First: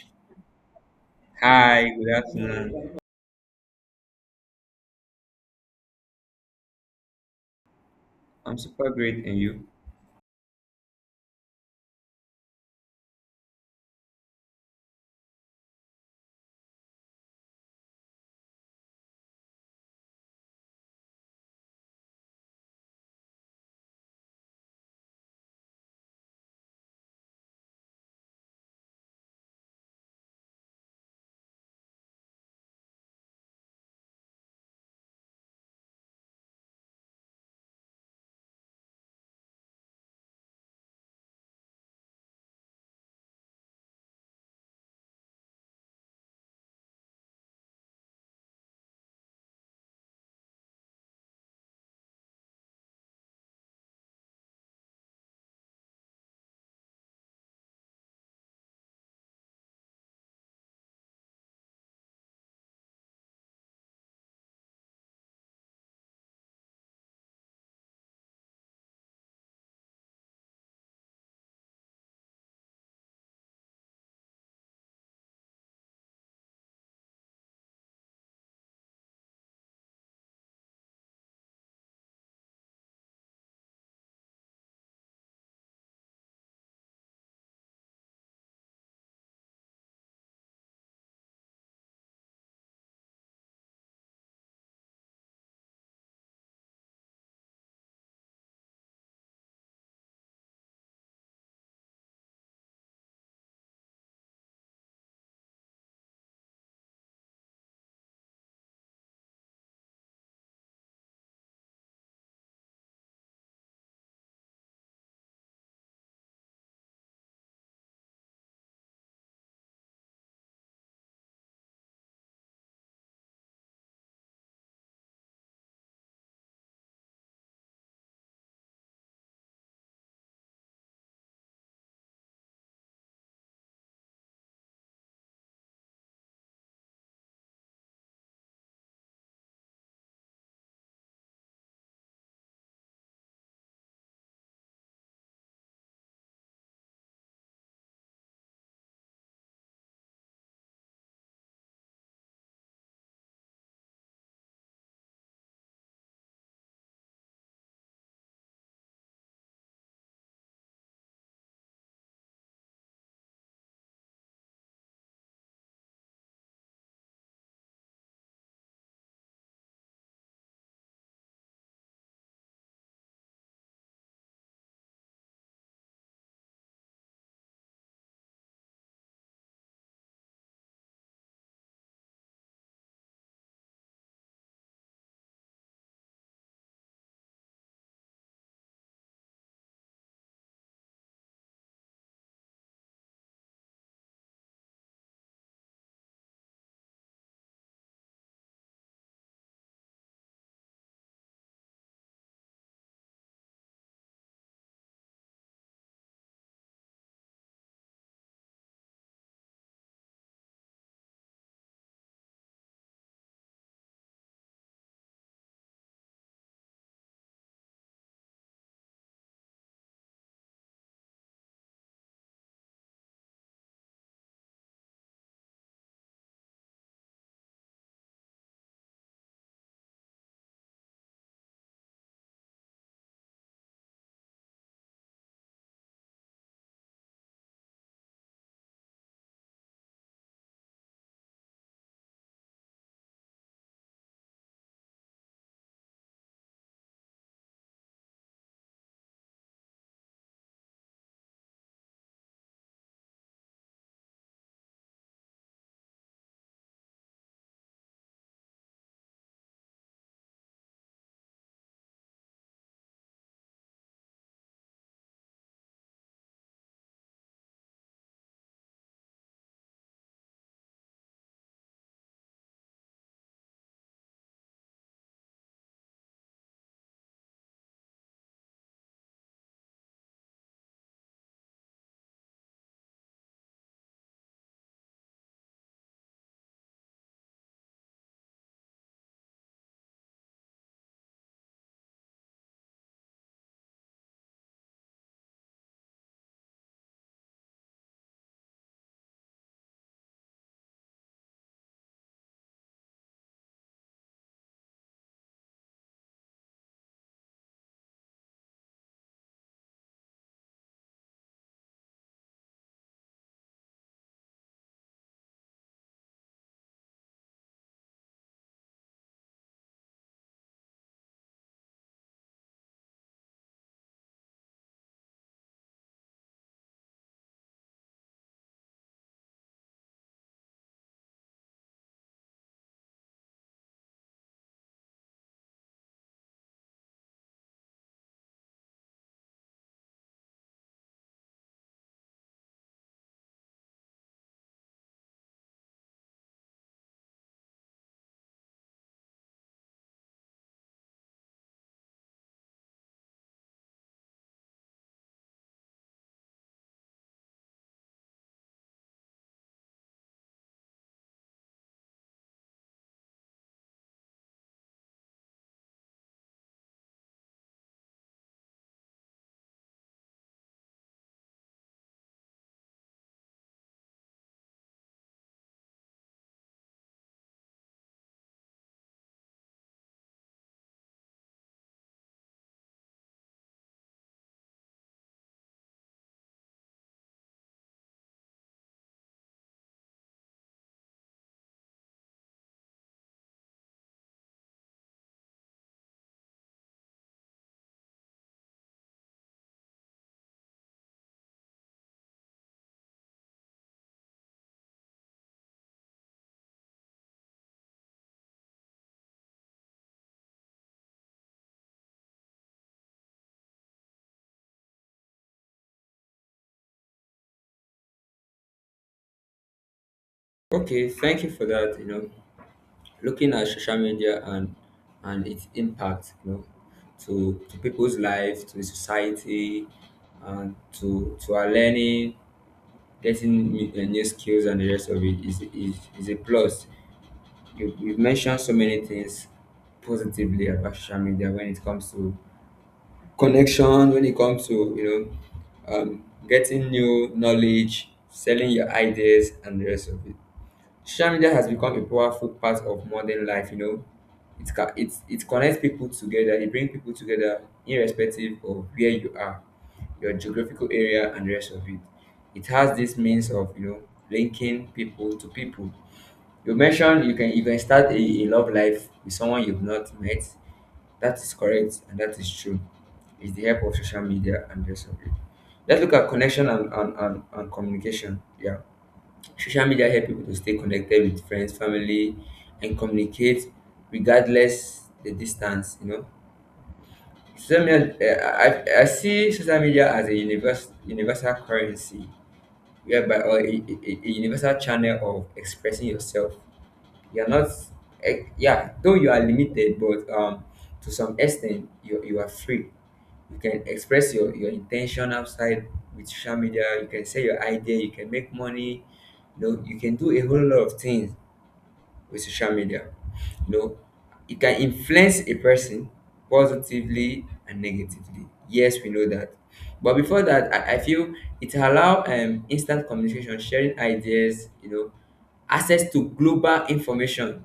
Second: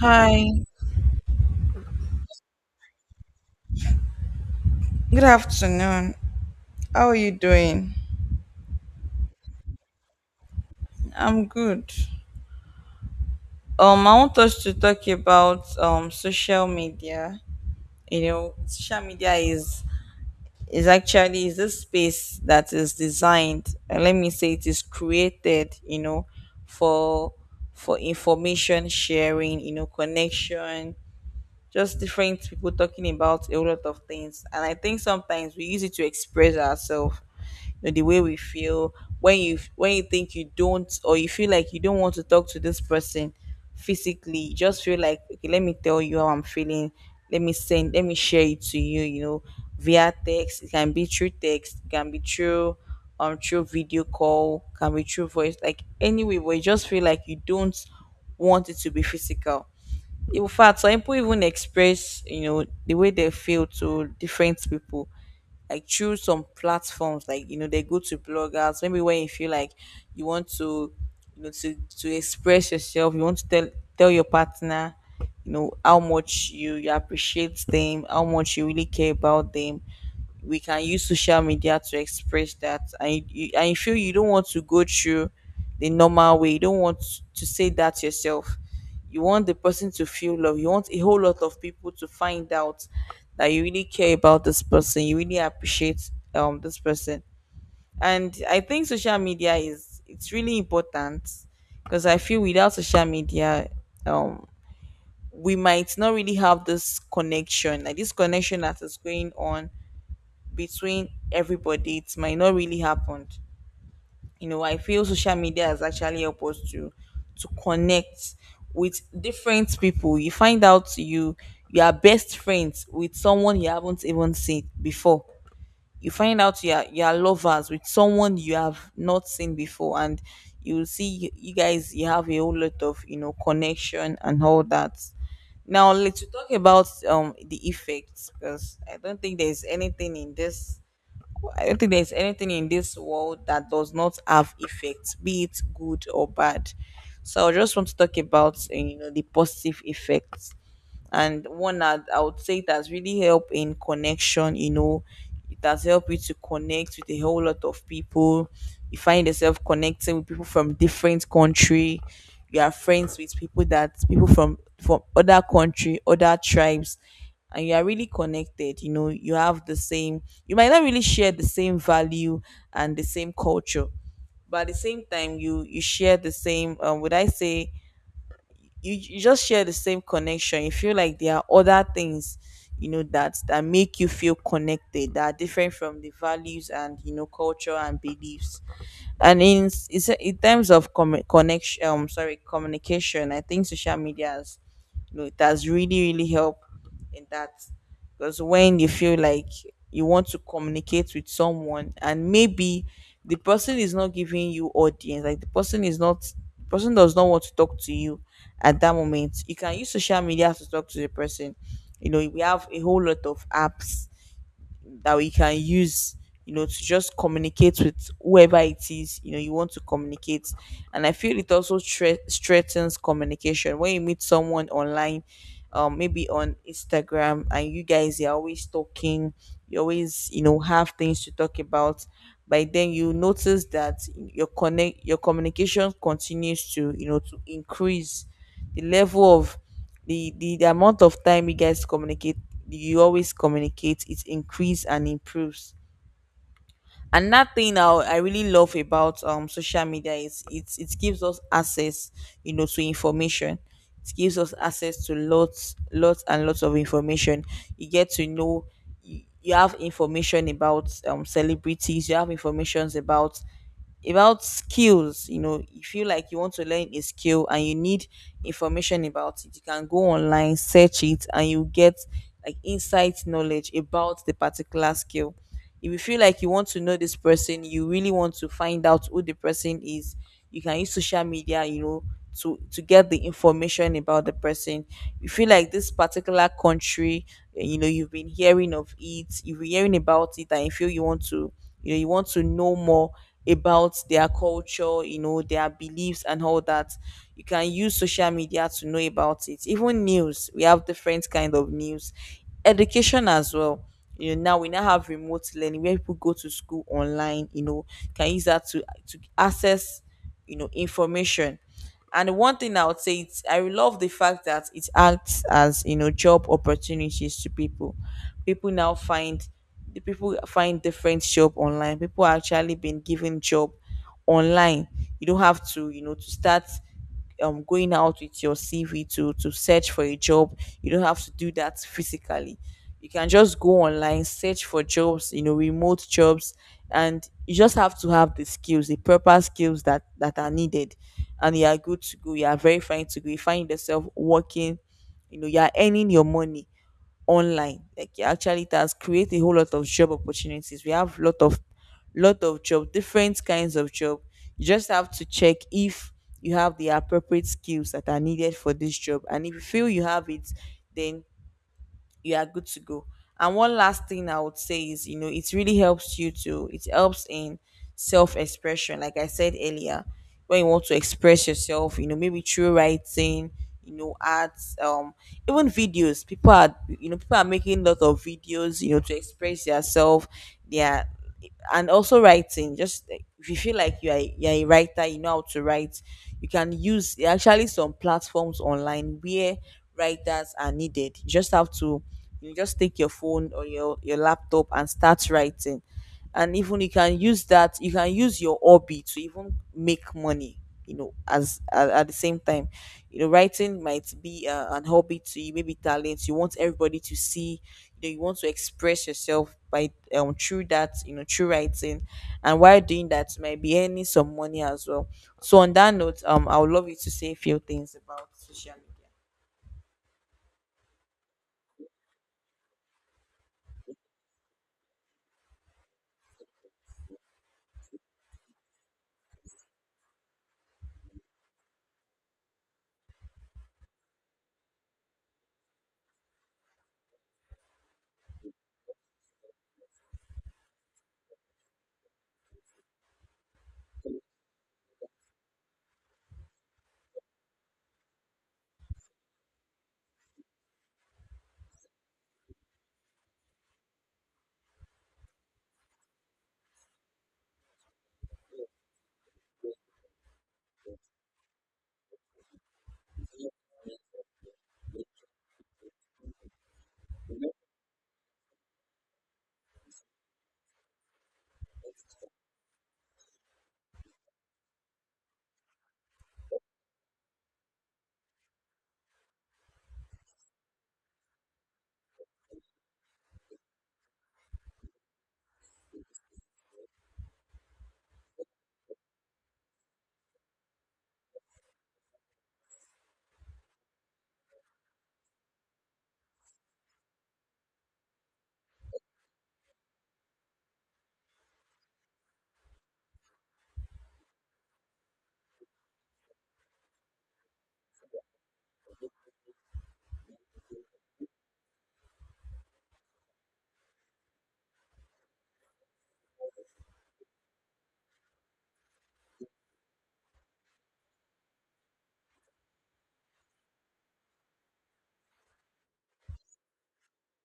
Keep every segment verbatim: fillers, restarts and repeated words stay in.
Hi, Hi, good afternoon. good afternoon. How are you doing? I'm super great, and you? I'm good. Um, I want us to talk about um social media. You know, social media is is actually is a space that is designed, and let me say it is created, you know, for for information sharing, you know, connection, just different people talking about a lot of things. And I think sometimes we use it to express ourselves know, the way we feel when you when you think you don't, or you feel like you don't want to talk to this person physically. You just feel like, okay, let me tell you how I'm feeling, let me send let me share it to you, you know via text. It can be through text, it can be through um through video call, can be through voice, like, anyway, but you just feel like you don't want it to be physical. In fact, some people even express, you know the way they feel to different people, like through some platforms, like, you know they go to bloggers. Maybe when you feel like you want to, you know to to express yourself you want to tell tell your partner you know how much you, you appreciate them, how much you really care about them, we can use social media to express that, and you, you- and you feel you don't want to go through the normal way. You don't want to say that yourself. You want the person to feel love. You want a whole lot of people to find out that you really care about this person, you really appreciate um this person. And I think social media is it's really important, because I feel without social media, um we might not really have this connection. Like, this connection that is going on between everybody, it might not really happen. You know I feel social media has actually helped us to to connect with different people. You find out you you are best friends with someone you haven't even seen before. You find out you are, you are lovers with someone you have not seen before, and you will see you, you guys, you have a whole lot of, you know connection and all that. Now let's talk about um the effects, because I don't think there's anything in this I don't think there's anything in this world that does not have effects, be it good or bad. So I just want to talk about eh, you know the positive effects. And one that I would say, it has really helped in connection. You know, it has helped you to connect with a whole lot of people. You find yourself connecting with people from different country. You are friends with people that people from from other country, other tribes, and you are really connected. You know, you have the same. You might not really share the same value and the same culture, but at the same time, you you share the same. Um, would I say, you, you just share the same connection. You feel like there are other things, you know that that make you feel connected, that are different from the values, and you know culture and beliefs. And in s- it's a- in terms of com- connection, um sorry, communication, I think social media has you know it has really, really helped in that. Because when you feel like you want to communicate with someone, and maybe the person is not giving you audience, like the person is not person does not want to talk to you at that moment, you can use social media to talk to the person. You know, we have a whole lot of apps that we can use, you know to just communicate with whoever it is, you know you want to communicate. And I feel it also stre- strengthens communication. When you meet someone online, um maybe on Instagram, and you guys are always talking, you always, you know have things to talk about. By then you notice that your connect your communication continues to you know to increase, the level of the, the the amount of time you guys communicate, you always communicate, it increase and improves. And that thing I, I really love about um social media is, it it gives us access, you know to information. It gives us access to lots lots and lots of information. You get to know, you, you have information about um celebrities, you have informations about about skills. You know you feel like you want to learn a skill, and you need information about it, you can go online, search it, and you get like insight knowledge about the particular skill. If you feel like you want to know this person, you really want to find out who the person is, you can use social media, you know to to get the information about the person. You feel like this particular country, eh, you know you've been hearing of it you've been hearing about it, and you feel you want to you know you want to know more about their culture, you know their beliefs and all that. You can use social media to know about it. Even news, we have different kind of news, education as well. You know now we now have remote learning, where people go to school online. You know can use that to to access, you know information. And one thing I would say, it's I love the fact that it acts as, you know job opportunities to people. People now find The people find different job online. People are actually been given job online. You don't have to you know to start um going out with your C V to to search for a job. You don't have to do that physically. You can just go online, search for jobs, you know, remote jobs, and you just have to have the skills, the proper skills that that are needed, and you are good to go. You are very fine to go. You find yourself working, you know, you are earning your money online. Like, it actually, it has created a whole lot of job opportunities. We have lot of lot of job, different kinds of job. You just have to check if you have the appropriate skills that are needed for this job, and if you feel you have it, then you are good to go. And one last thing I would say is, you know, it really helps you to. It helps in self expression, like I said earlier, when you want to express yourself, you know, maybe through writing, you know, arts, um, even videos. People are, you know, people are making lot of videos, you know, to express yourself, their and also writing. Just like, if you feel like you are you're a writer, you know how to write. You can use There are actually some platforms online where writers are needed. You just have to you just take your phone or your your laptop and start writing. And even you can use that you can use your hobby to even make money, you know as at, at the same time. You know writing might be uh, an hobby to you, maybe talent you want everybody to see. You know you want to express yourself by um through that you know through writing. And while doing that, you might be earning some money as well. So on that note, um I would love you to say a few things about social media. Okay, thank you for that. You know, looking at social media and and its impact, you know, to to people's life, to the society, and to to our learning, getting new, uh, new skills, and the rest of it is is, is a plus. You, you've mentioned so many things positively about social media when it comes to connection, when it comes to, you know, um, getting new knowledge, selling your ideas, and the rest of it. Social media has become a powerful part of modern life, you know. It ca- it, it connects people together, it brings people together irrespective of where you are, your geographical area and the rest of it. It has this means of, you know, linking people to people. You mentioned you can you can start a, a love life with someone you've not met. That is correct and that is true. It's the help of social media and the rest of it. Let's look at connection and, and, and, and communication. Yeah. Social media help people to stay connected with friends, family, and communicate regardless the distance. You know, social media. Uh, I, I see social media as a universal universal currency, whereby or a, a, a a universal channel of expressing yourself. You're not, eh, yeah, though you are limited, but um to some extent you, you are free. You can express your, your intention outside. With social media, you can sell your idea, you can make money, you know. You can do a whole lot of things with social media, you know. It can influence a person positively and negatively, yes, we know that. But before that, i, I feel it allow, um, instant communication, sharing ideas, you know, access to global information.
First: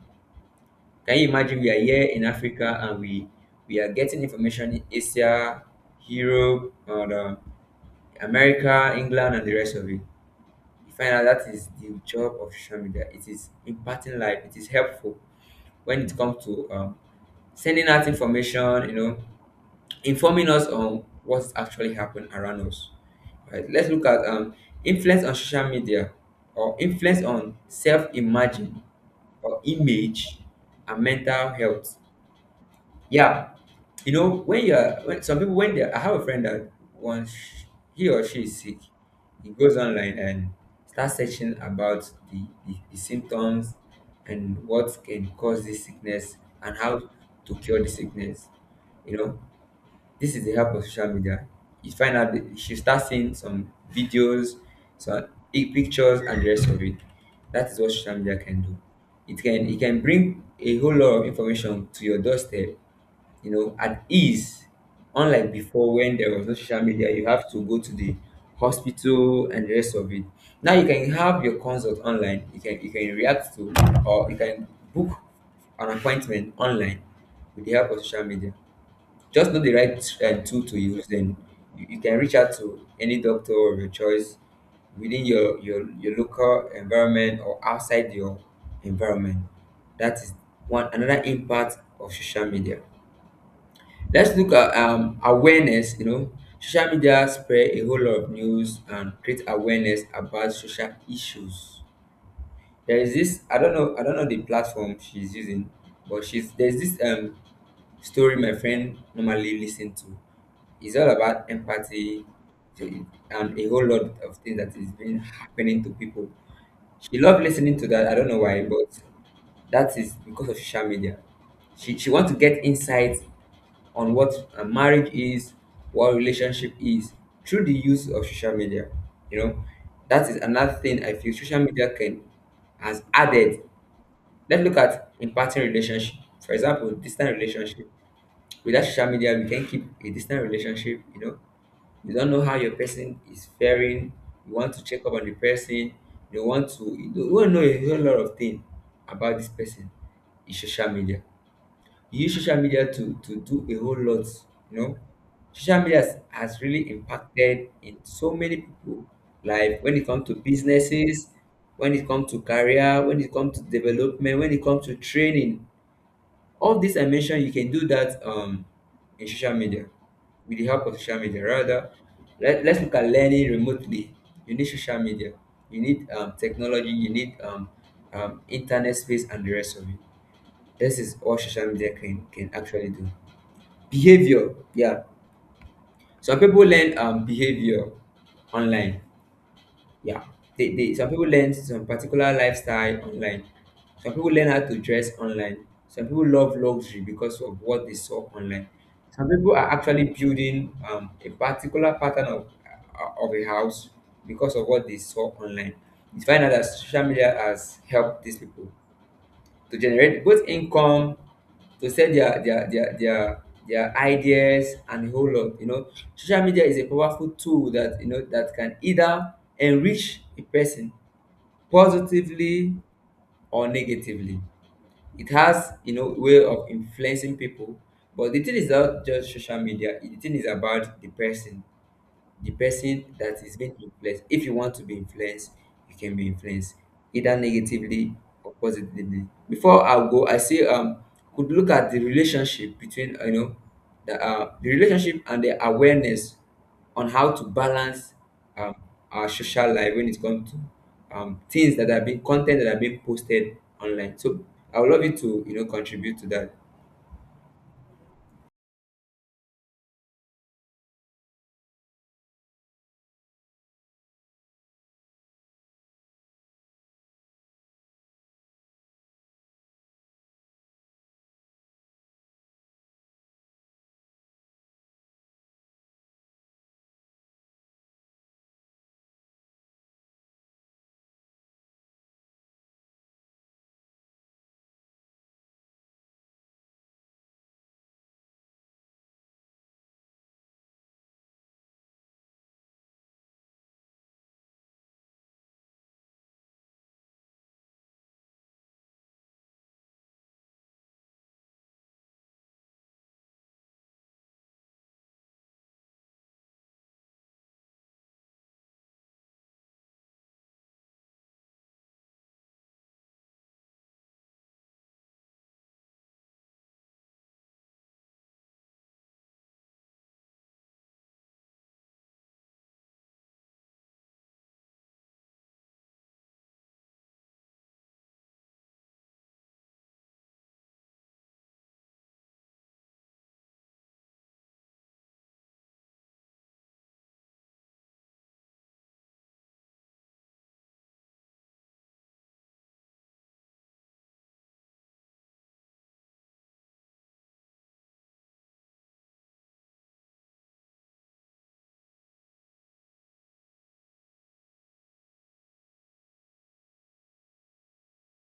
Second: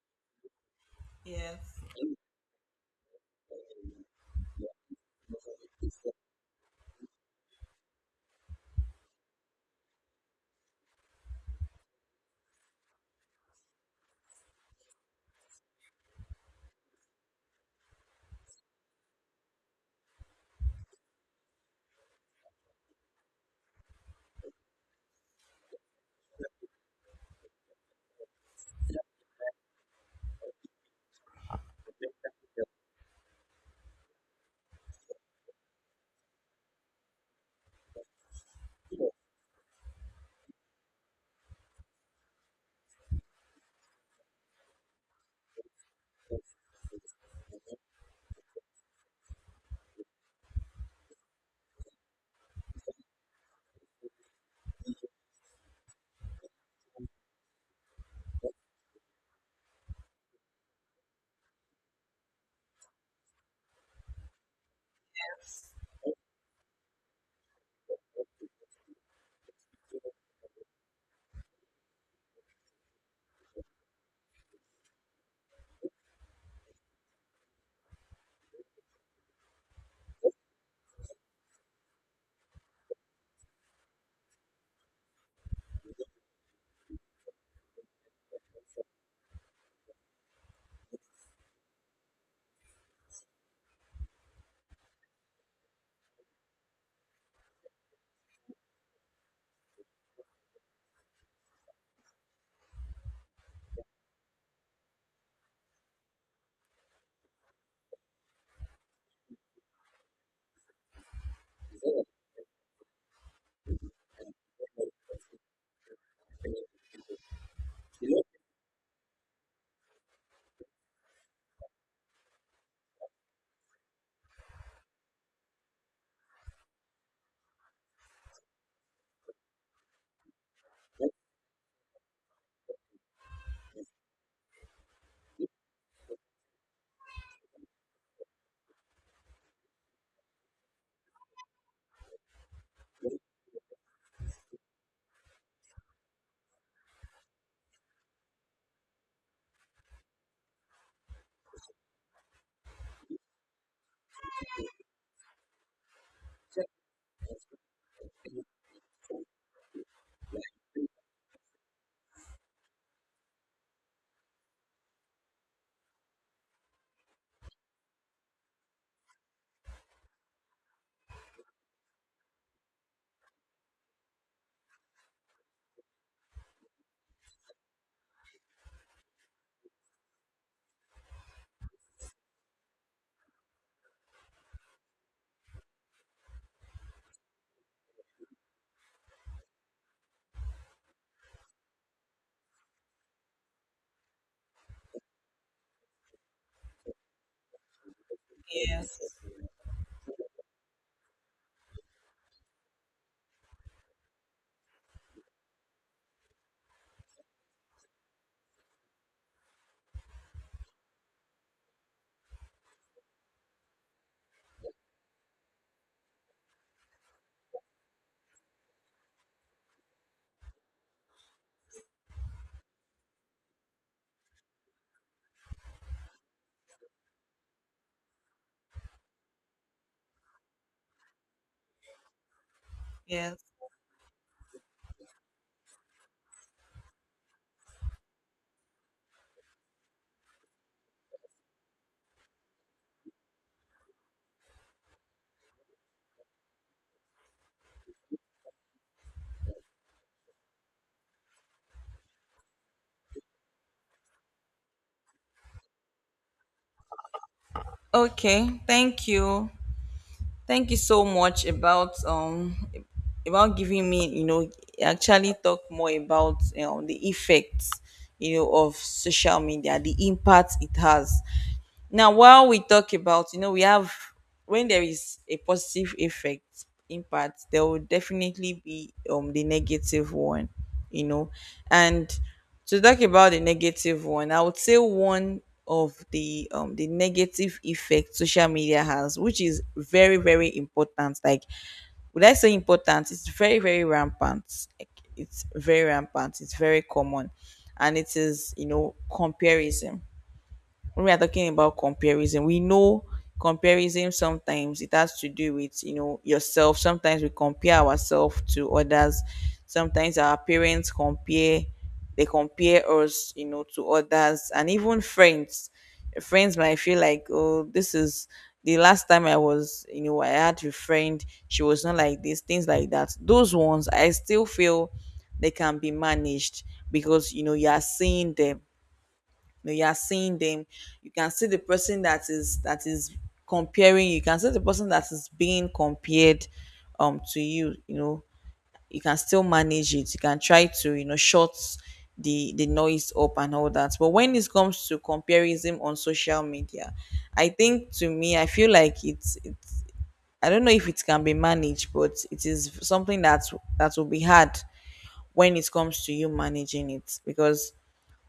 Can you imagine we Yes, are here in Africa and we we are getting information in Asia, Europe, and um, America, England, and the rest of it. You find out that is the job of social media. It is imparting life. It is helpful when it comes to, um, sending out information. You know, informing us on what's actually happened around us. Right. Let's look at, um, influence on social media or influence on self-imagine or image and mental health. Yeah, you know, when you are, when some people, when they, I have a friend that once sh- he or she is sick, he goes online and starts searching about the, the, the symptoms and what can cause this sickness and how to cure the sickness. You know, this is the help of social media. You find out that she starts seeing some videos, some pic- pictures and the rest of it. That is what social media can do. It can it can bring a whole lot of information to your doorstep, you know, at ease. Unlike before, when there was no social media, you have to go to the hospital and the rest of it. Now you can have your consult online. You can, you can react to or you can book an appointment online with the help of social media. Just know the right uh, tool to use, then you, you can reach out to any doctor of your choice within your, your your local environment or outside your environment. That is one another impact of social media. Let's look at, um, awareness. You know, social media spread a whole lot of news and create awareness about social issues. There is this. I don't know. I don't know the platform she's using, but she's there's this um story my friend normally listen to. It's all about empathy, so and a whole lot of things that is been happening to people. She loved listening to that. I don't know why, but that is because of social media. She she wants to get insight on what a marriage is, what relationship is, through the use of social media. You know, that is another thing I feel social media can has added. Let's look at imparting relationship. For example, distant relationship. Without social media, we can keep a distant relationship, you know. You don't know how your person is faring. You want to check up on the person. You want to, you don't- you want to know a whole lot of things about this person. Is social media. You use social media to to do a whole lot, you know. Social media has, has really impacted in so many people life when it comes to businesses, when it comes to career, when it comes to development, when it comes to training. All this I mentioned, you can do that um in social media, with the help of social media rather. Let, let's look at learning remotely. You need social media, you need, um, technology, you need, um, um, internet space and the rest of it. This is all social media can can actually do. Behavior, yeah. Some people learn, um, behavior online. Yeah. they, they Some people learn some particular lifestyle online. Some people learn how to dress online. Some people love luxury because of what they saw online. yes, Some people are actually building, um, a particular pattern of uh, of a house because of what they saw online. You find out that social media has helped these people to generate both income, to sell their their their their their ideas and a whole lot. You know, social media is a powerful tool that, you know, that can either enrich a person positively or negatively. It has, you know, way of influencing people, but the thing is not just social media. The thing is about the person, the person that yes. is being influenced. If you want to be influenced, you can be influenced either negatively or positively. Before I go, I say, um could look at the relationship between, uh, you know, the uh, the relationship and the awareness on how to balance, um, our social life when it comes to, um, things that are being content that are being posted online. So I would love you to, you know, contribute to that. Okay, thank you. Thank you so much about um about giving me, you know actually talk more about, you know, the effects, you know of social media, the impact it has. Now, while we talk about, you know, we have when there is a positive effect impact, there will definitely be um the negative one, you know. And to talk about the negative one, I would say one of the um the negative effect social media has, which is very, very important. Like, would I say important? It's very, very rampant. Like, it's very rampant, it's very common. And it is, you know, comparison. When we are talking about comparison, we know comparison sometimes it has to do with you know yourself. Sometimes we compare ourselves to others. Sometimes our parents compare they compare us, you know, to others, and even friends. Friends might feel like, oh, this is the last time I was, you know, I had a friend, she was not like this, things like that. Those ones I still feel they can be managed because you know you are seeing them know you are seeing them you can see the person that is that is comparing. You can see the person that is being compared um to you, you know, you can still manage it. You can try to, you know, shut the the noise up and all that. But when it comes to comparison on social media, I think, to me, I feel like it's, it's I don't know if it can be managed, but it is something that that will be hard when it comes to you managing it. Because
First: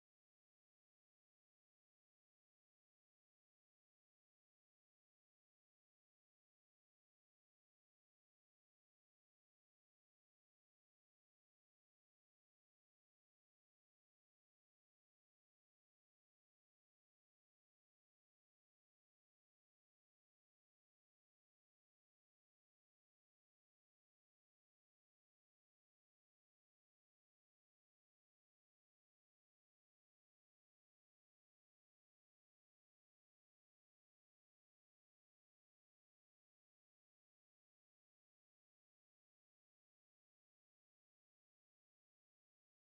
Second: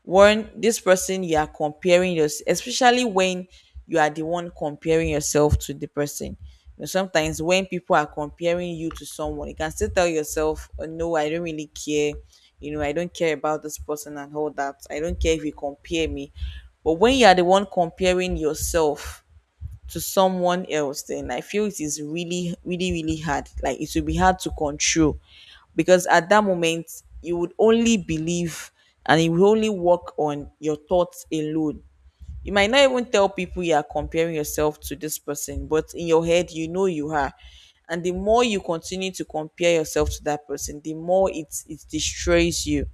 when this person you are comparing yourself, especially when you are the one comparing yourself to the person. You know, sometimes when people are comparing you to someone, you can still tell yourself, oh, no, I don't really care. You know, I don't care about this person and all that. I don't care if you compare me. But when you are the one comparing yourself to someone else, then I feel it is really, really, really hard. Like it will be hard to control, because at that moment you would only believe, and you will only work on your thoughts alone. You might not even tell people you are comparing yourself to this person, but in your head, you know you are. And the more you continue to compare yourself to that person, the more it it destroys you.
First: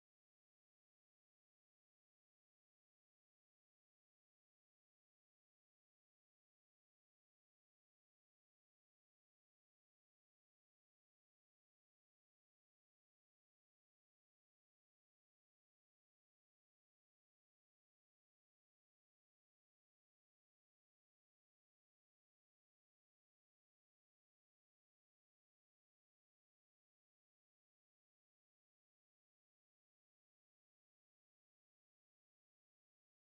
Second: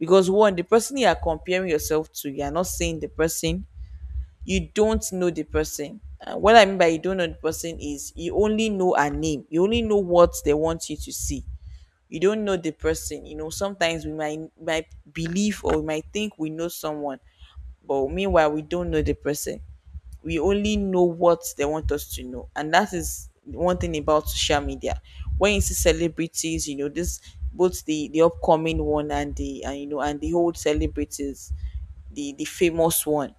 Because one, the person you are comparing yourself to, you are not seeing the person, you don't know the person. Uh, what I mean by you don't know the person is you only know a name. You only know what they want you to see. You don't know the person. You know, sometimes we might might believe, or we might think we know someone, but meanwhile we don't know the person. We only know what they want us to know, and that is one thing about social media. When you see celebrities, you know, this both the the upcoming one and the and you know, and the old celebrities, the the famous one,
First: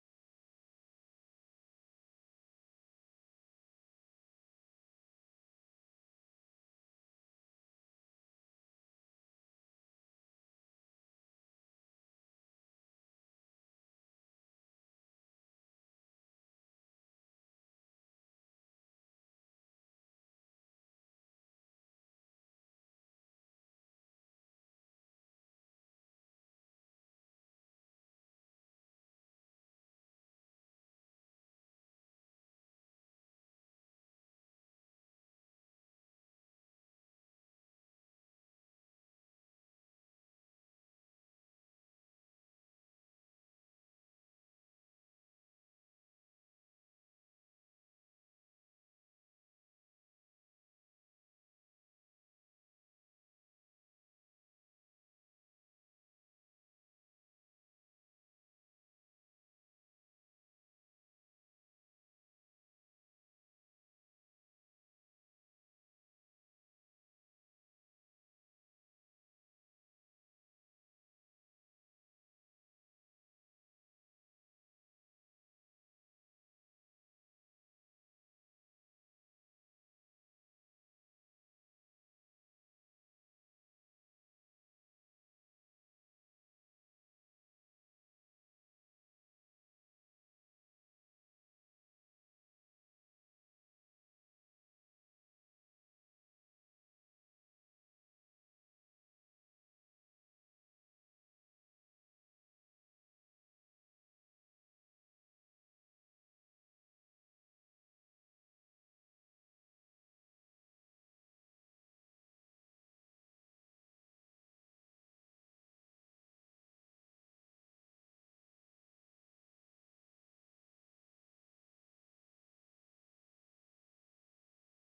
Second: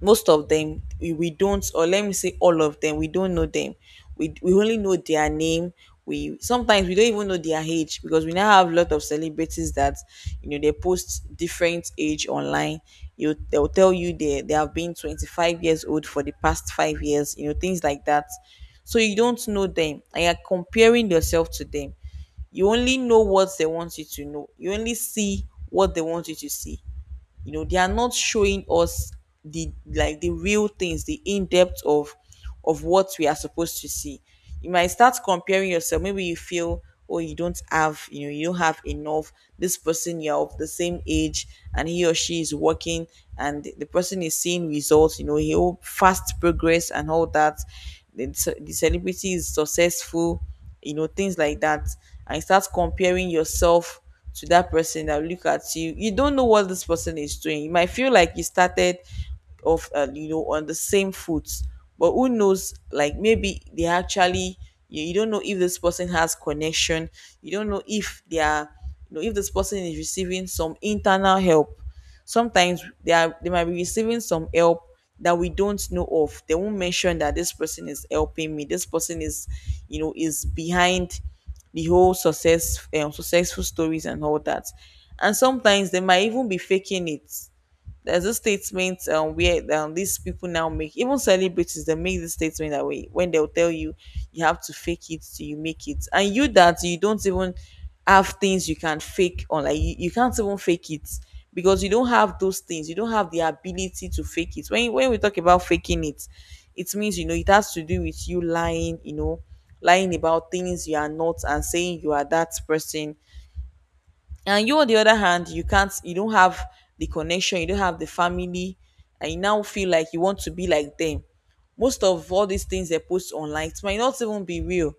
most of them we, we don't, or let me say, all of them we don't know them. We, we only know their name. We sometimes we don't even know their age, because we now have a lot of celebrities that, you know, they post different age online. You they'll tell you they they have been twenty-five years old for the past five years, you know, things like that. So you don't know them and you're comparing yourself to them. You only know what they want you to know, you only see what they want you to see. You know, they are not showing us the, like, the real things, the in-depth of of what we are supposed to see. You might start comparing yourself. Maybe you feel, oh, you don't have, you know, you don't have enough. This person, you're of the same age, and he or she is working, and the the person is seeing results. You know, he'll fast progress and all that. The, ce- the celebrity is successful, you know, things like that. And you start comparing yourself to that person. That will look at you, you don't know what this person is doing. You might feel like you started off, uh, you know, on the same foot, but who knows, like, maybe they actually you, you don't know if this person has connection. You don't know if they are, you know, if this person is receiving some internal help. Sometimes they are, they might be receiving some help that we don't know of. They won't mention that this person is helping me, this person is, you know, is behind the whole success, um, successful stories and all that. And sometimes they might even be faking it. There's this statement um, where um, these people now make, even celebrities, they make this statement, that way when they'll tell you, you have to fake it till you make it. And you that you don't even have things you can fake on. Like you, you can't even fake it, because you don't have those things. You don't have the ability to fake it. When when we talk about faking it, it means, you know, it has to do with you lying, you know, lying about things you are not and saying you are that person. And you, on the other hand, you can't, you don't have the connection, you don't have the family. And you now feel like you want to be like them. Most of all these things they post online, it might not even be real.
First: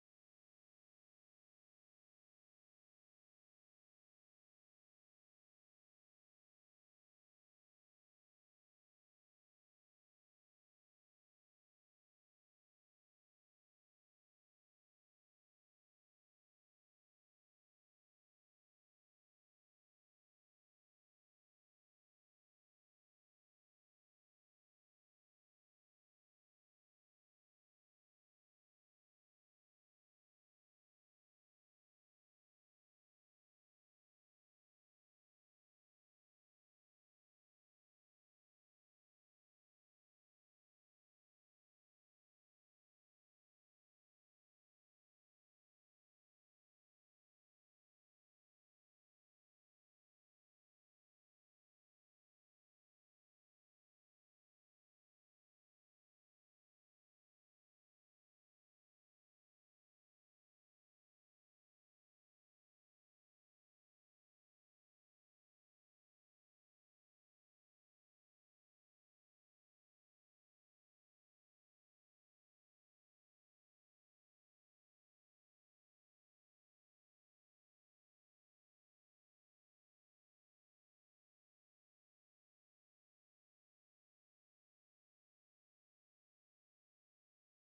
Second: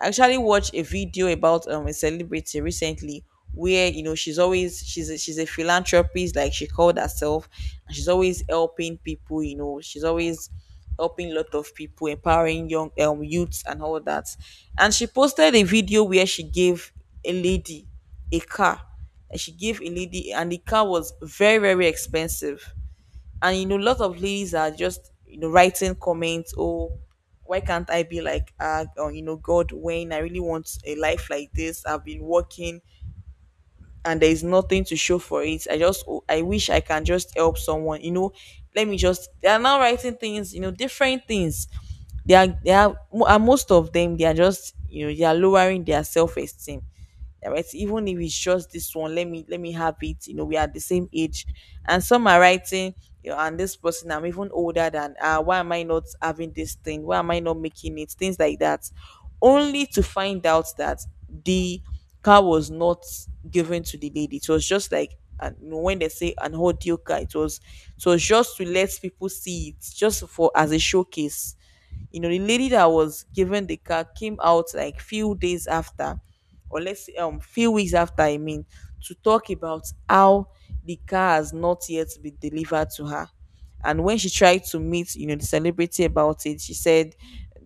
I actually watched a video about um a celebrity recently, where, you know, she's always she's a, she's a philanthropist, like she called herself. And she's always helping people. You know, she's always helping a lot of people, empowering young um youths and all that. And she posted a video where she gave a lady a car. And she gave a lady, and the car was very, very expensive. And you know, lots of ladies are just, you know, writing comments, oh, why can't I be like, uh, or, you know, god, when I really want a life like this, I've been working and there is nothing to show for it. I just, oh, I wish I can just help someone. You know, let me just, they are now writing things, you know, different things. They are they are mo- and most of them, they are just, you know, they are lowering their self-esteem. All right, even if it's just this one, let me let me have it. You know, we are the same age. And some are writing, you know, and this person I'm even older than. Uh, why am I not having this thing? Why am I not making it? Things like that. Only to find out that the car was not given to the lady. It was just like, and when they say an audio car, it was, so just to let people see it, just for as a showcase. You know, the lady that was given the car came out like few days after, or let's say um few weeks after, I mean, to talk about how the car has not yet been delivered to her. And when she tried to meet, you know, the celebrity about it, she said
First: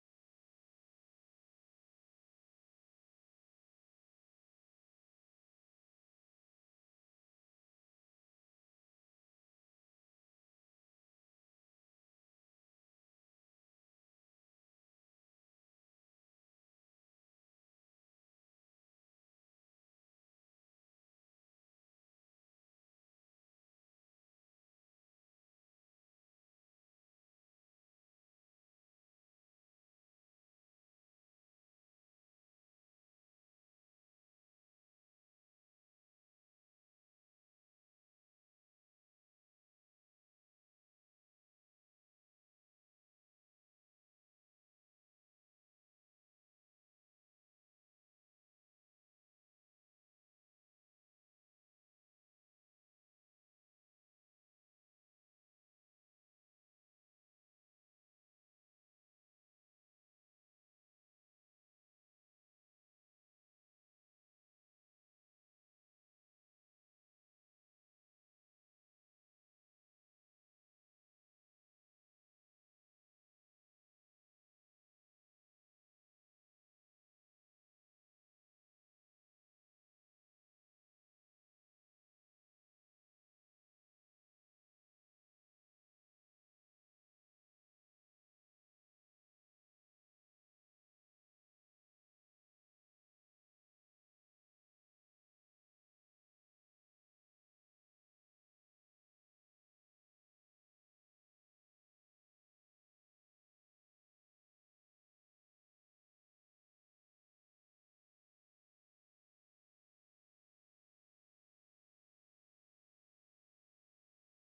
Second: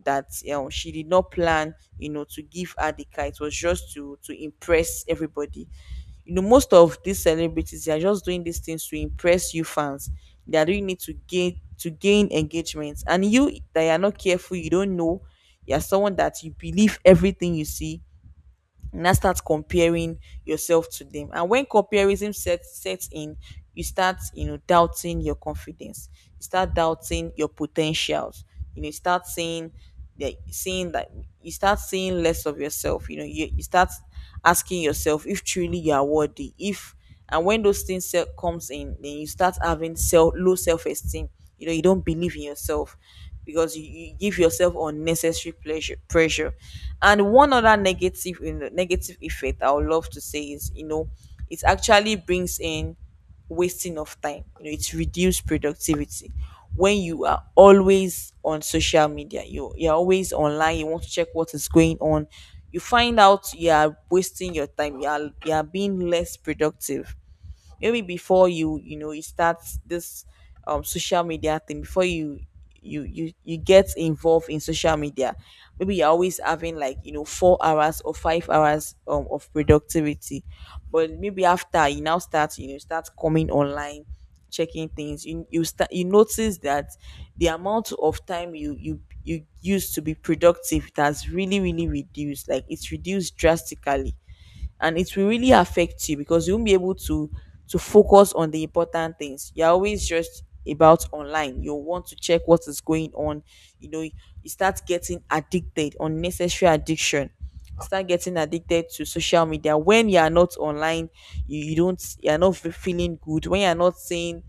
that, you know, she did not plan, you know, to give her the car. It was just to to impress everybody. You know, most of these celebrities, they are just doing these things to impress you fans. They are doing it to gain to gain engagement. And you that you are not careful, you don't know, you're someone that you believe everything you see, and now start comparing yourself to them. And when comparison sets sets in, you start, you know, doubting your confidence, you start doubting your potentials. You know, you start saying that seeing that you start seeing less of yourself. You know, you, you start asking yourself if truly you are worthy. If, and when those things se- comes in, then you start having self low self-esteem. You know, you don't believe in yourself, because you, you give yourself unnecessary pleasure pressure. And one other negative in negative effect I would love to say is, you know, it actually brings in wasting of time. You know, it's reduced productivity. When you are always on social media, you, you're always online, you want to check what is going on. You find out you are wasting your time. You are, you are being less productive. Maybe before you, you know, you start this um social media thing, before you you you you get involved in social media, maybe you're always having, like, you know, four hours or five hours um, of productivity. But maybe after, you now start, you know, start coming online, checking things, you you start, you notice that the amount of time you you you used to be productive, it has really, really reduced. Like, it's reduced drastically. And it will really affect you, because you won't be able to to focus on the important things. You're always just about online, you want to check what is going on. You know, you start getting addicted, unnecessary addiction, start getting addicted to social media. When you are not online, you, you don't, you're not fe- feeling good. When you're not seeing,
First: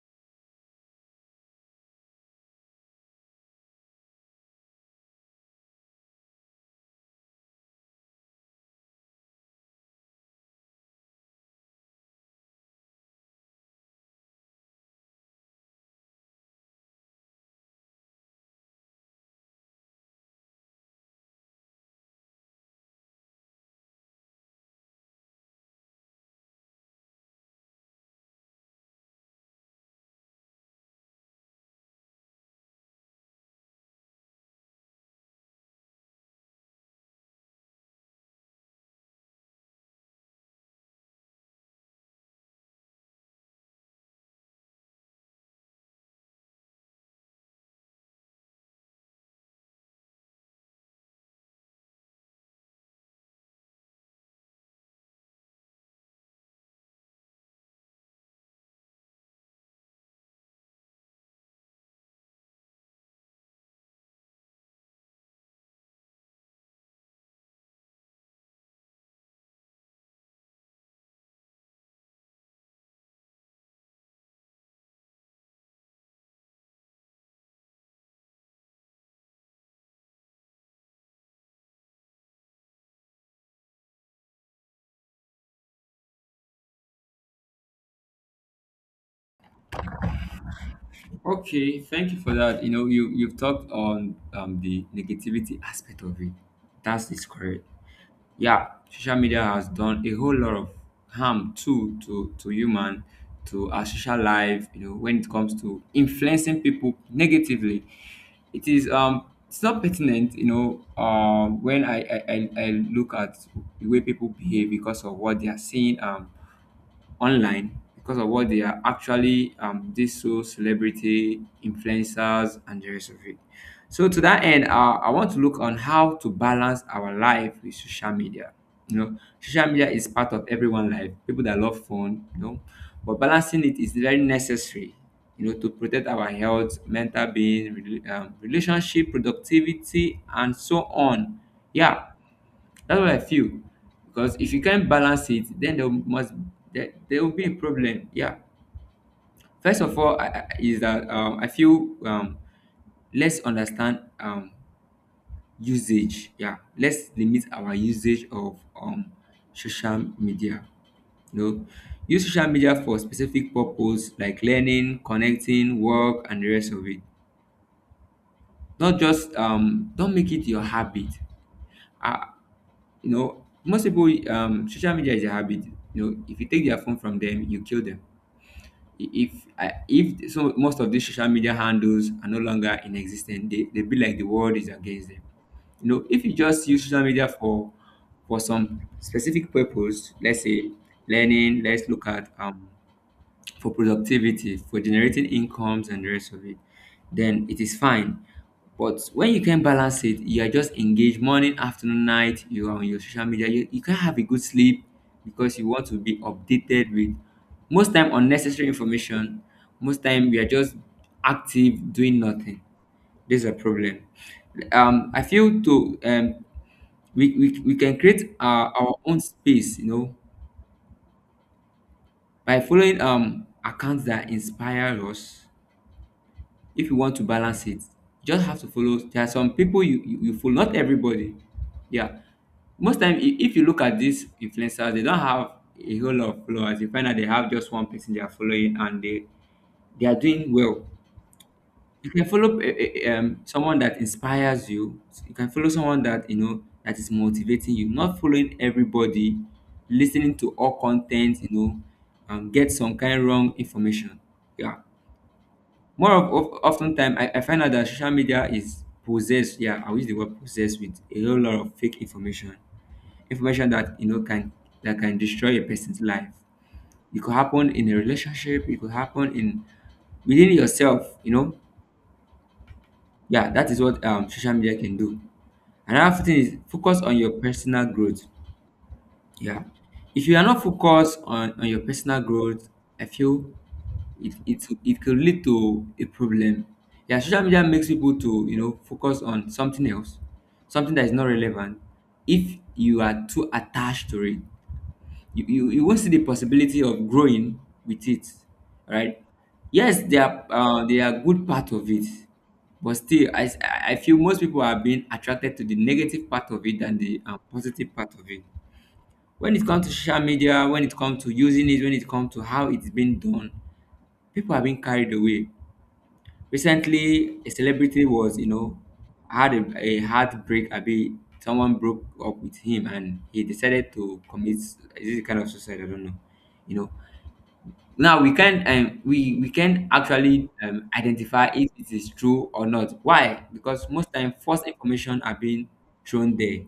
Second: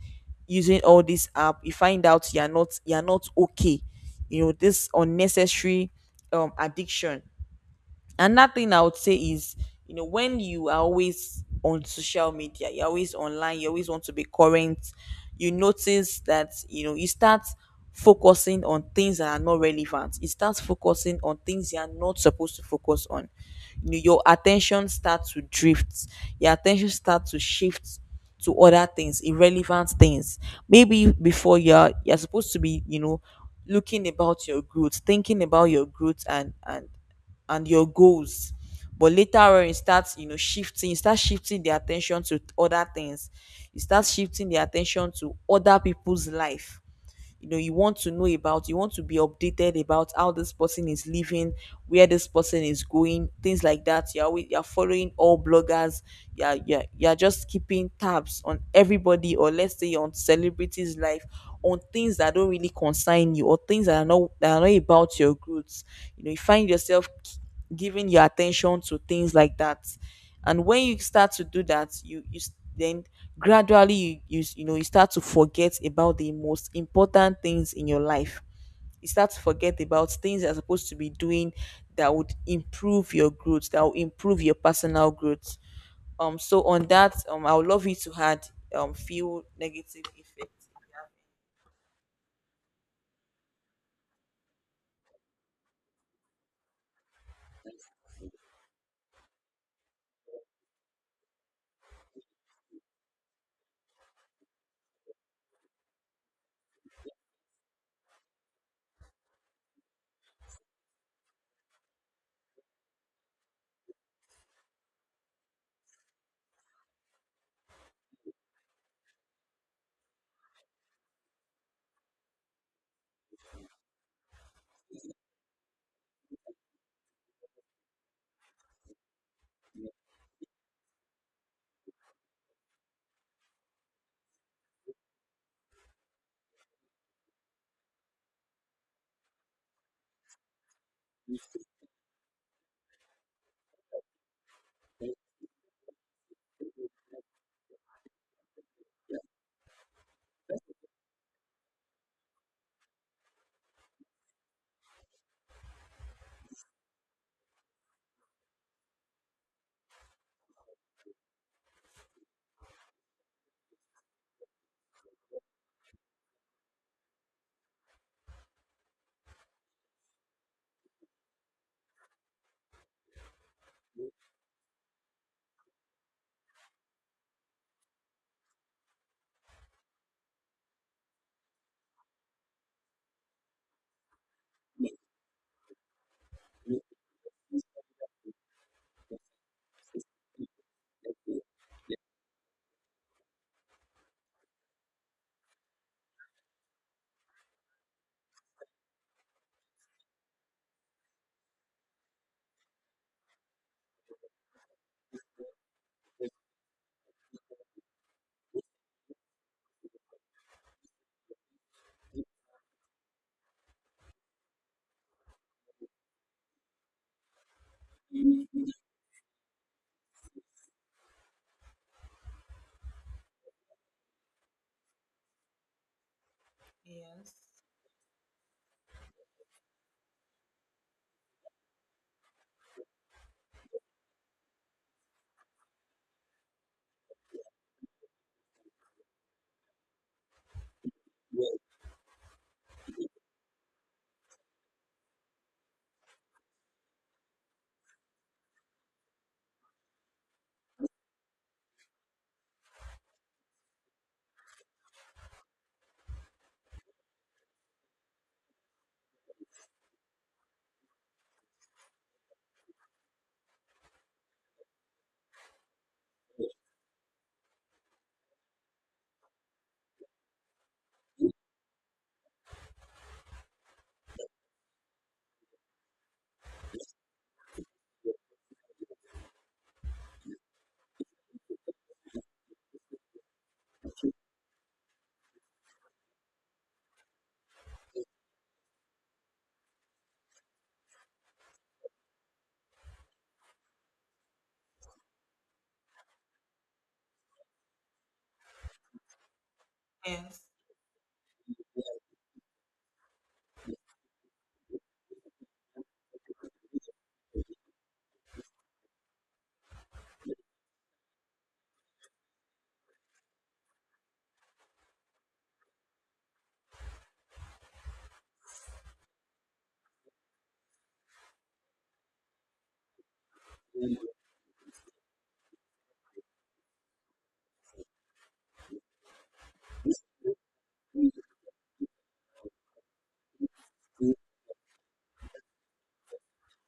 using all this app, you find out you're not, you're not okay. You know, this unnecessary um addiction. Another thing I would say is, you know, when you are always on social media, you're always online, you always want to be current. You notice that, you know, you start focusing on things that are not relevant. You start focusing on things you are not supposed to focus on. You know, your attention starts to drift, your attention starts to shift to other things, irrelevant things. Maybe before you're you're supposed to be, you know, looking about your growth, thinking about your growth and and and your goals, but later on you start you know shifting you start shifting the attention to other things. You start shifting the attention to other people's life. You know, you want to know about, you want to be updated about how this person is living, where this person is going, things like that. You're always, you're following all bloggers. You're, you're you're just keeping tabs on everybody, or let's say on celebrities life, on things that don't really concern you, or things that are not that are not about your growth. You know, you find yourself k- giving your attention to things like that. And when you start to do that, you you s- then gradually, you, you s- you know you start to forget about the most important things in your life. You start to forget about things you're supposed to be doing that would improve your growth, that will improve your personal growth. Um so on that, um I would love you to add um few negative effects. Okay, thank you for that. You know, you you've talked on, um, the negativity aspect of it. That's is correct. Yeah, social media has done a whole lot of harm too to to human, to our social life. You know, when it comes to influencing people negatively, it is um it's not pertinent. You know, um when I, I, I I look at the way people behave because of what they are seeing. Um, online, because of what they are actually, um these so celebrity influencers and the rest of it. So to that end, uh, I want to look on how to balance our life with social media. You know, social media is part of everyone life, people that love phone, you know. But balancing it is very necessary, you know, to protect our health, mental being, rela- um, relationship, productivity, and so on. Yeah, that's what I feel. Because if you can't balance it, then there must, there, there will be a problem. Yeah. First of all, I, I, is that, um, I feel, um, let's understand, um, usage. Yeah. Let's limit our usage of, um, social media. You know, use social media for specific purpose like learning, connecting, work, and the rest of it. Not just, um, don't make it your habit. I, You know, most people, um, social media is a habit. You know, if you take their phone from them, you kill them. I- If I- if so, most of these social media handles are no longer in existence. They they be like the world is against them. You know, if you just use social media for for some specific purpose, let's say learning, let's look at um for productivity, for generating incomes and the rest of it, then it is fine. But when you can balance it, you are just engaged morning, afternoon, night, you are on your social media, you, you can't have a good sleep because you want to be updated with most time unnecessary information. Most time we are just active doing nothing. This is a problem. Um, I feel to, um, we, we, we can create our, our own space, you know, by following um accounts that inspire us. If you want to Yes. balance it, you just have to follow. There are some people you, you, you follow, not everybody. Yeah. Most time, i- if you look at these influencers, they don't have a whole lot of followers. You find that they have just one person they are following and they, they are doing well. You can follow eh, eh, eh, um, someone that inspires you. You can follow someone that, you know, that is motivating you. Not following everybody, listening to all content, you know, and get some kind wrong information. Yeah. More of, of often time, I, I find out that social media is possessed. Yeah, I'll use the word possessed with a whole lot of fake information, information that you know can that can destroy a person's life. It could happen in a relationship. It could happen in within yourself. You know, yeah, that is what um, social media can do. Another thing is focus on your personal growth. Yeah. If you are not focused on, on your personal growth, I feel it, it it could lead to a problem. Yeah, social media makes people to you know focus on something else, something that is not relevant. If you are too attached to it, you, you, you won't see the possibility of growing with it. Right? Yes, they Yes. are uh, they are good part of it, but still, I, I I feel most people are being attracted to the negative part of it than the um, positive part of it when it comes to social media, when it comes to using it, when it comes to how it's been done, people have been carried away. Recently, a celebrity was, you know, had a, a heartbreak. I be someone broke up with him, and he decided to commit. Is it kind of suicide? I don't know. You know, now we can't um we we can actually um identify if it is true or not. Why? Because most time false information are being thrown there.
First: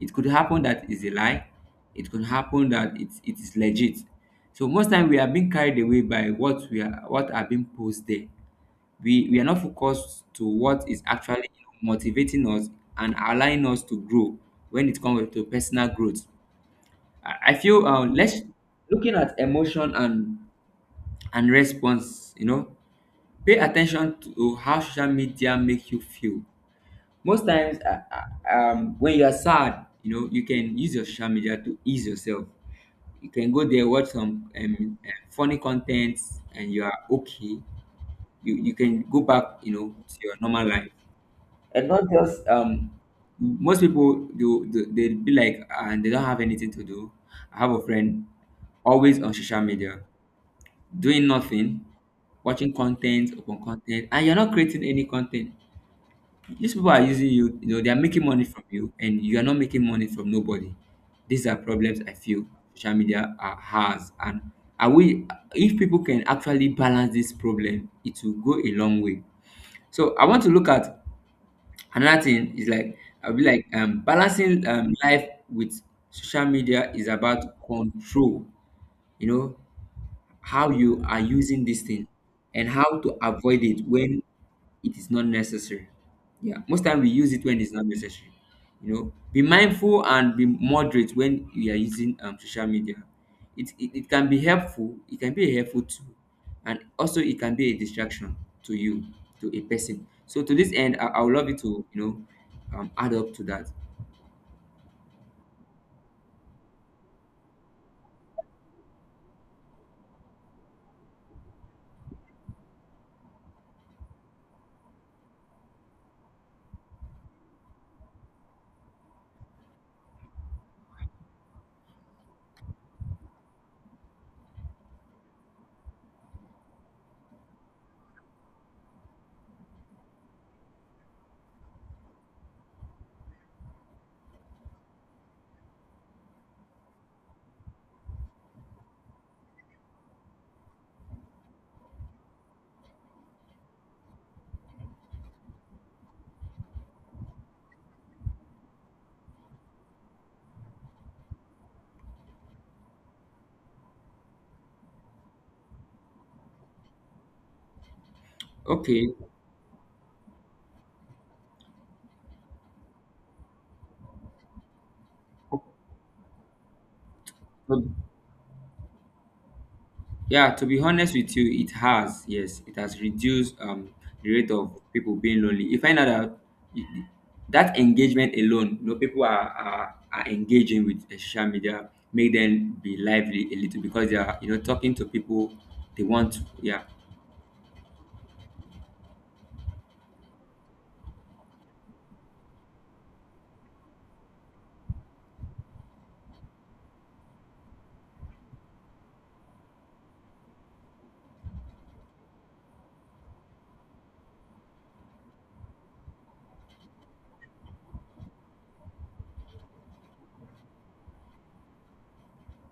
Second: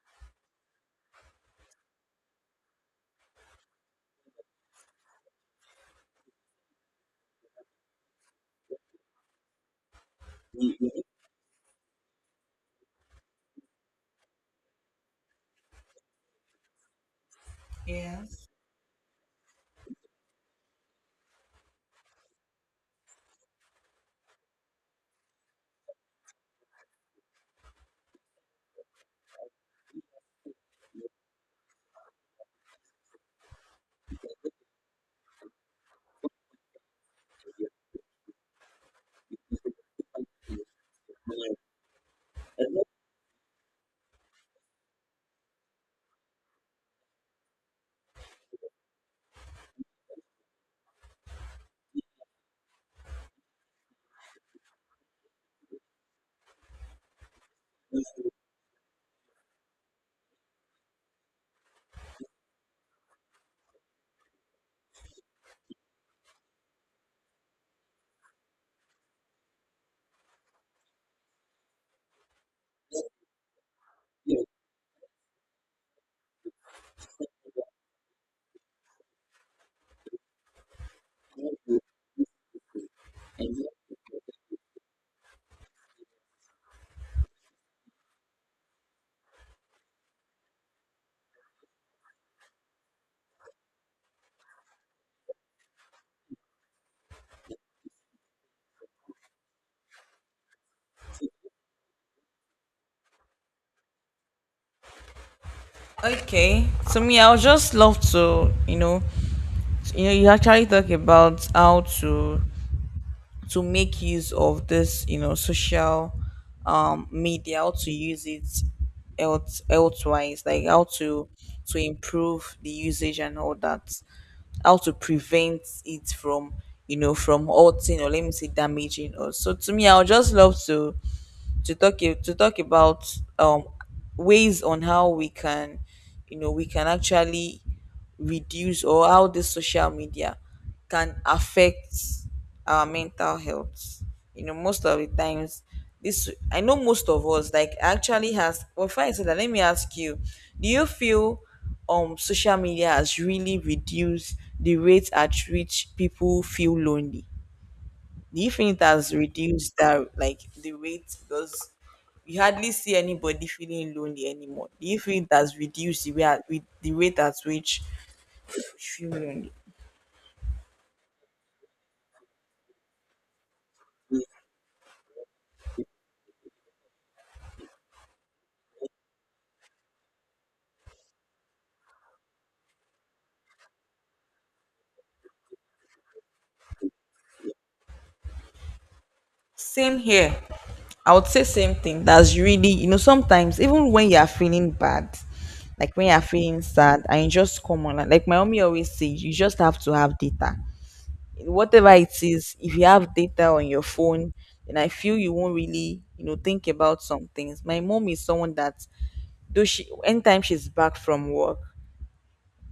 It could happen that it's a lie. It could happen that it, it is legit. So most time we are being carried away by what we are what are being posted there. we we are not focused to what is actually motivating us and allowing us to grow when it comes to personal growth. I, I feel uh, let's Yes. looking at emotion and and response, you know pay attention to how social media make you feel. Most times uh, uh, um, when you are sad, you know you can use your social media to ease yourself. You can go there, watch some um, uh, funny contents, and you are okay. You, you can go back, you know to your normal life, and not just um most people do. They, they be like, and they don't have anything to do. I have a friend always on social media doing nothing, watching content upon content, and you're not creating any content. These people are using you, you know, they are making money from you, and you are not making money from nobody. These are problems I feel social media uh, has, and are we? If people can actually balance this problem, it will go a long way. So I want to look at another thing. Is like I'll be like um, balancing um, life with social media is about control. You know, how you are using this thing and how to avoid it when it is not necessary. Yeah, most time we use it when it's not necessary. You know, be mindful and be moderate when you are using um, social media. It, it, it can be helpful, it can be a helpful tool, and also it can be a distraction to you, to a person. So to this end, I, I would love you to, you know, um, add up to that. Okay, so me, I would just love to, you know you know you actually talk about how to to make use of this, you know, social um media, how to use it else elsewise, like how to to improve the usage and all that, how to prevent it from, you know, from hurting, or let me say damaging us. So to me, I would just love to to talk a- to talk about, um ways on how we can, you know, we can actually reduce, or how this social media can affect our mental health. You know, most of the times, this I know most of us like actually has, well, before I say that, let me ask you, do you feel um social media has really reduced the rate at which people feel lonely? Do you think it has Okay, reduced that, like the rate? Because you hardly see anybody feeling lonely anymore. Do you think it has reduced the way at, with the rate at which you feel lonely? yeah, to be honest with you, it has. Yes, it has reduced um, the rate of people being lonely. You find out that you- that engagement alone, you know, people are, are, are engaging with uh, social media, make them be lively a little because they are, you know, talking to people they want to. Yeah, Same here. I would say same thing. That's really, you know, sometimes even when you are feeling bad, like when you are feeling sad and you just come on, like my mommy always says, you just have to have data. Whatever it is, if you have data on your phone, then I feel you won't really, you know, think about some things. My mom is someone that, though she, anytime she's back from work,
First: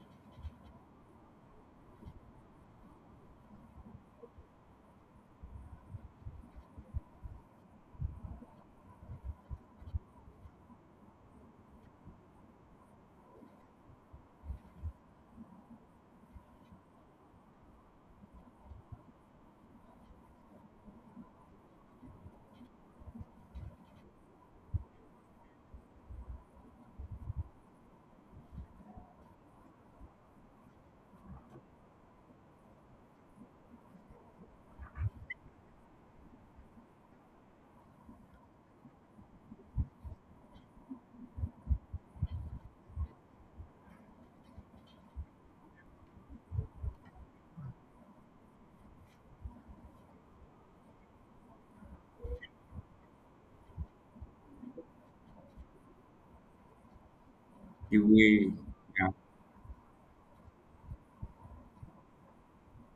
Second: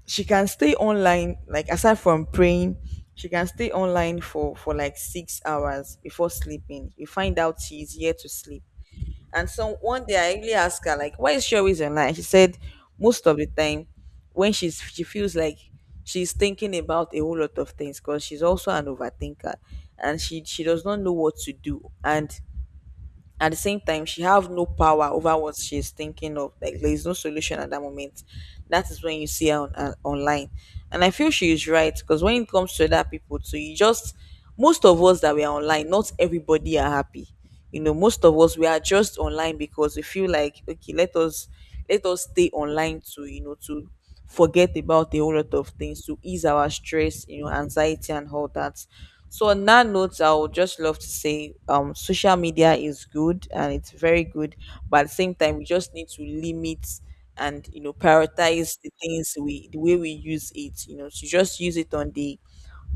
she can stay online. Like aside from praying, she can stay online for for like six hours before sleeping. You find out she's here to sleep. And so one day I really asked her, like, why is she always online? She said most of the time, when she's she feels like she's thinking about a whole lot of things because she's also an overthinker, and she she does not know what to do, and at the same time she have no power over what she's thinking of, like there is no solution at that moment. That is when you see her on, uh, online. And I feel she is right, because when it comes to other people, so you just, most of us that we are online, not everybody are happy. You know, most of us, we are just online because we feel like, okay, let us let us stay online to, you know, to forget about a whole lot of things, to ease our stress, you know, anxiety and all that. So on that note, I would just love to say, um social media is good and it's very good, but at the same time we just need to limit and, you know, the way. prioritize the Yeah, things we, the way we use it, you know, to just use it on the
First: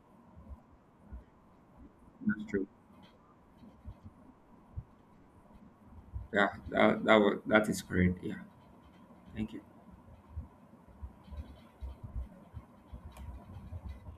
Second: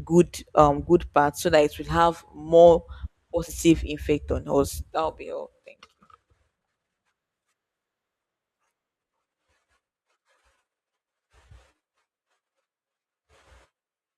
good, um good part, so that it will have that's true. more positive effect on us. That'll be all. Thank Yeah, that, that, was, that is correct. Yeah, thank you.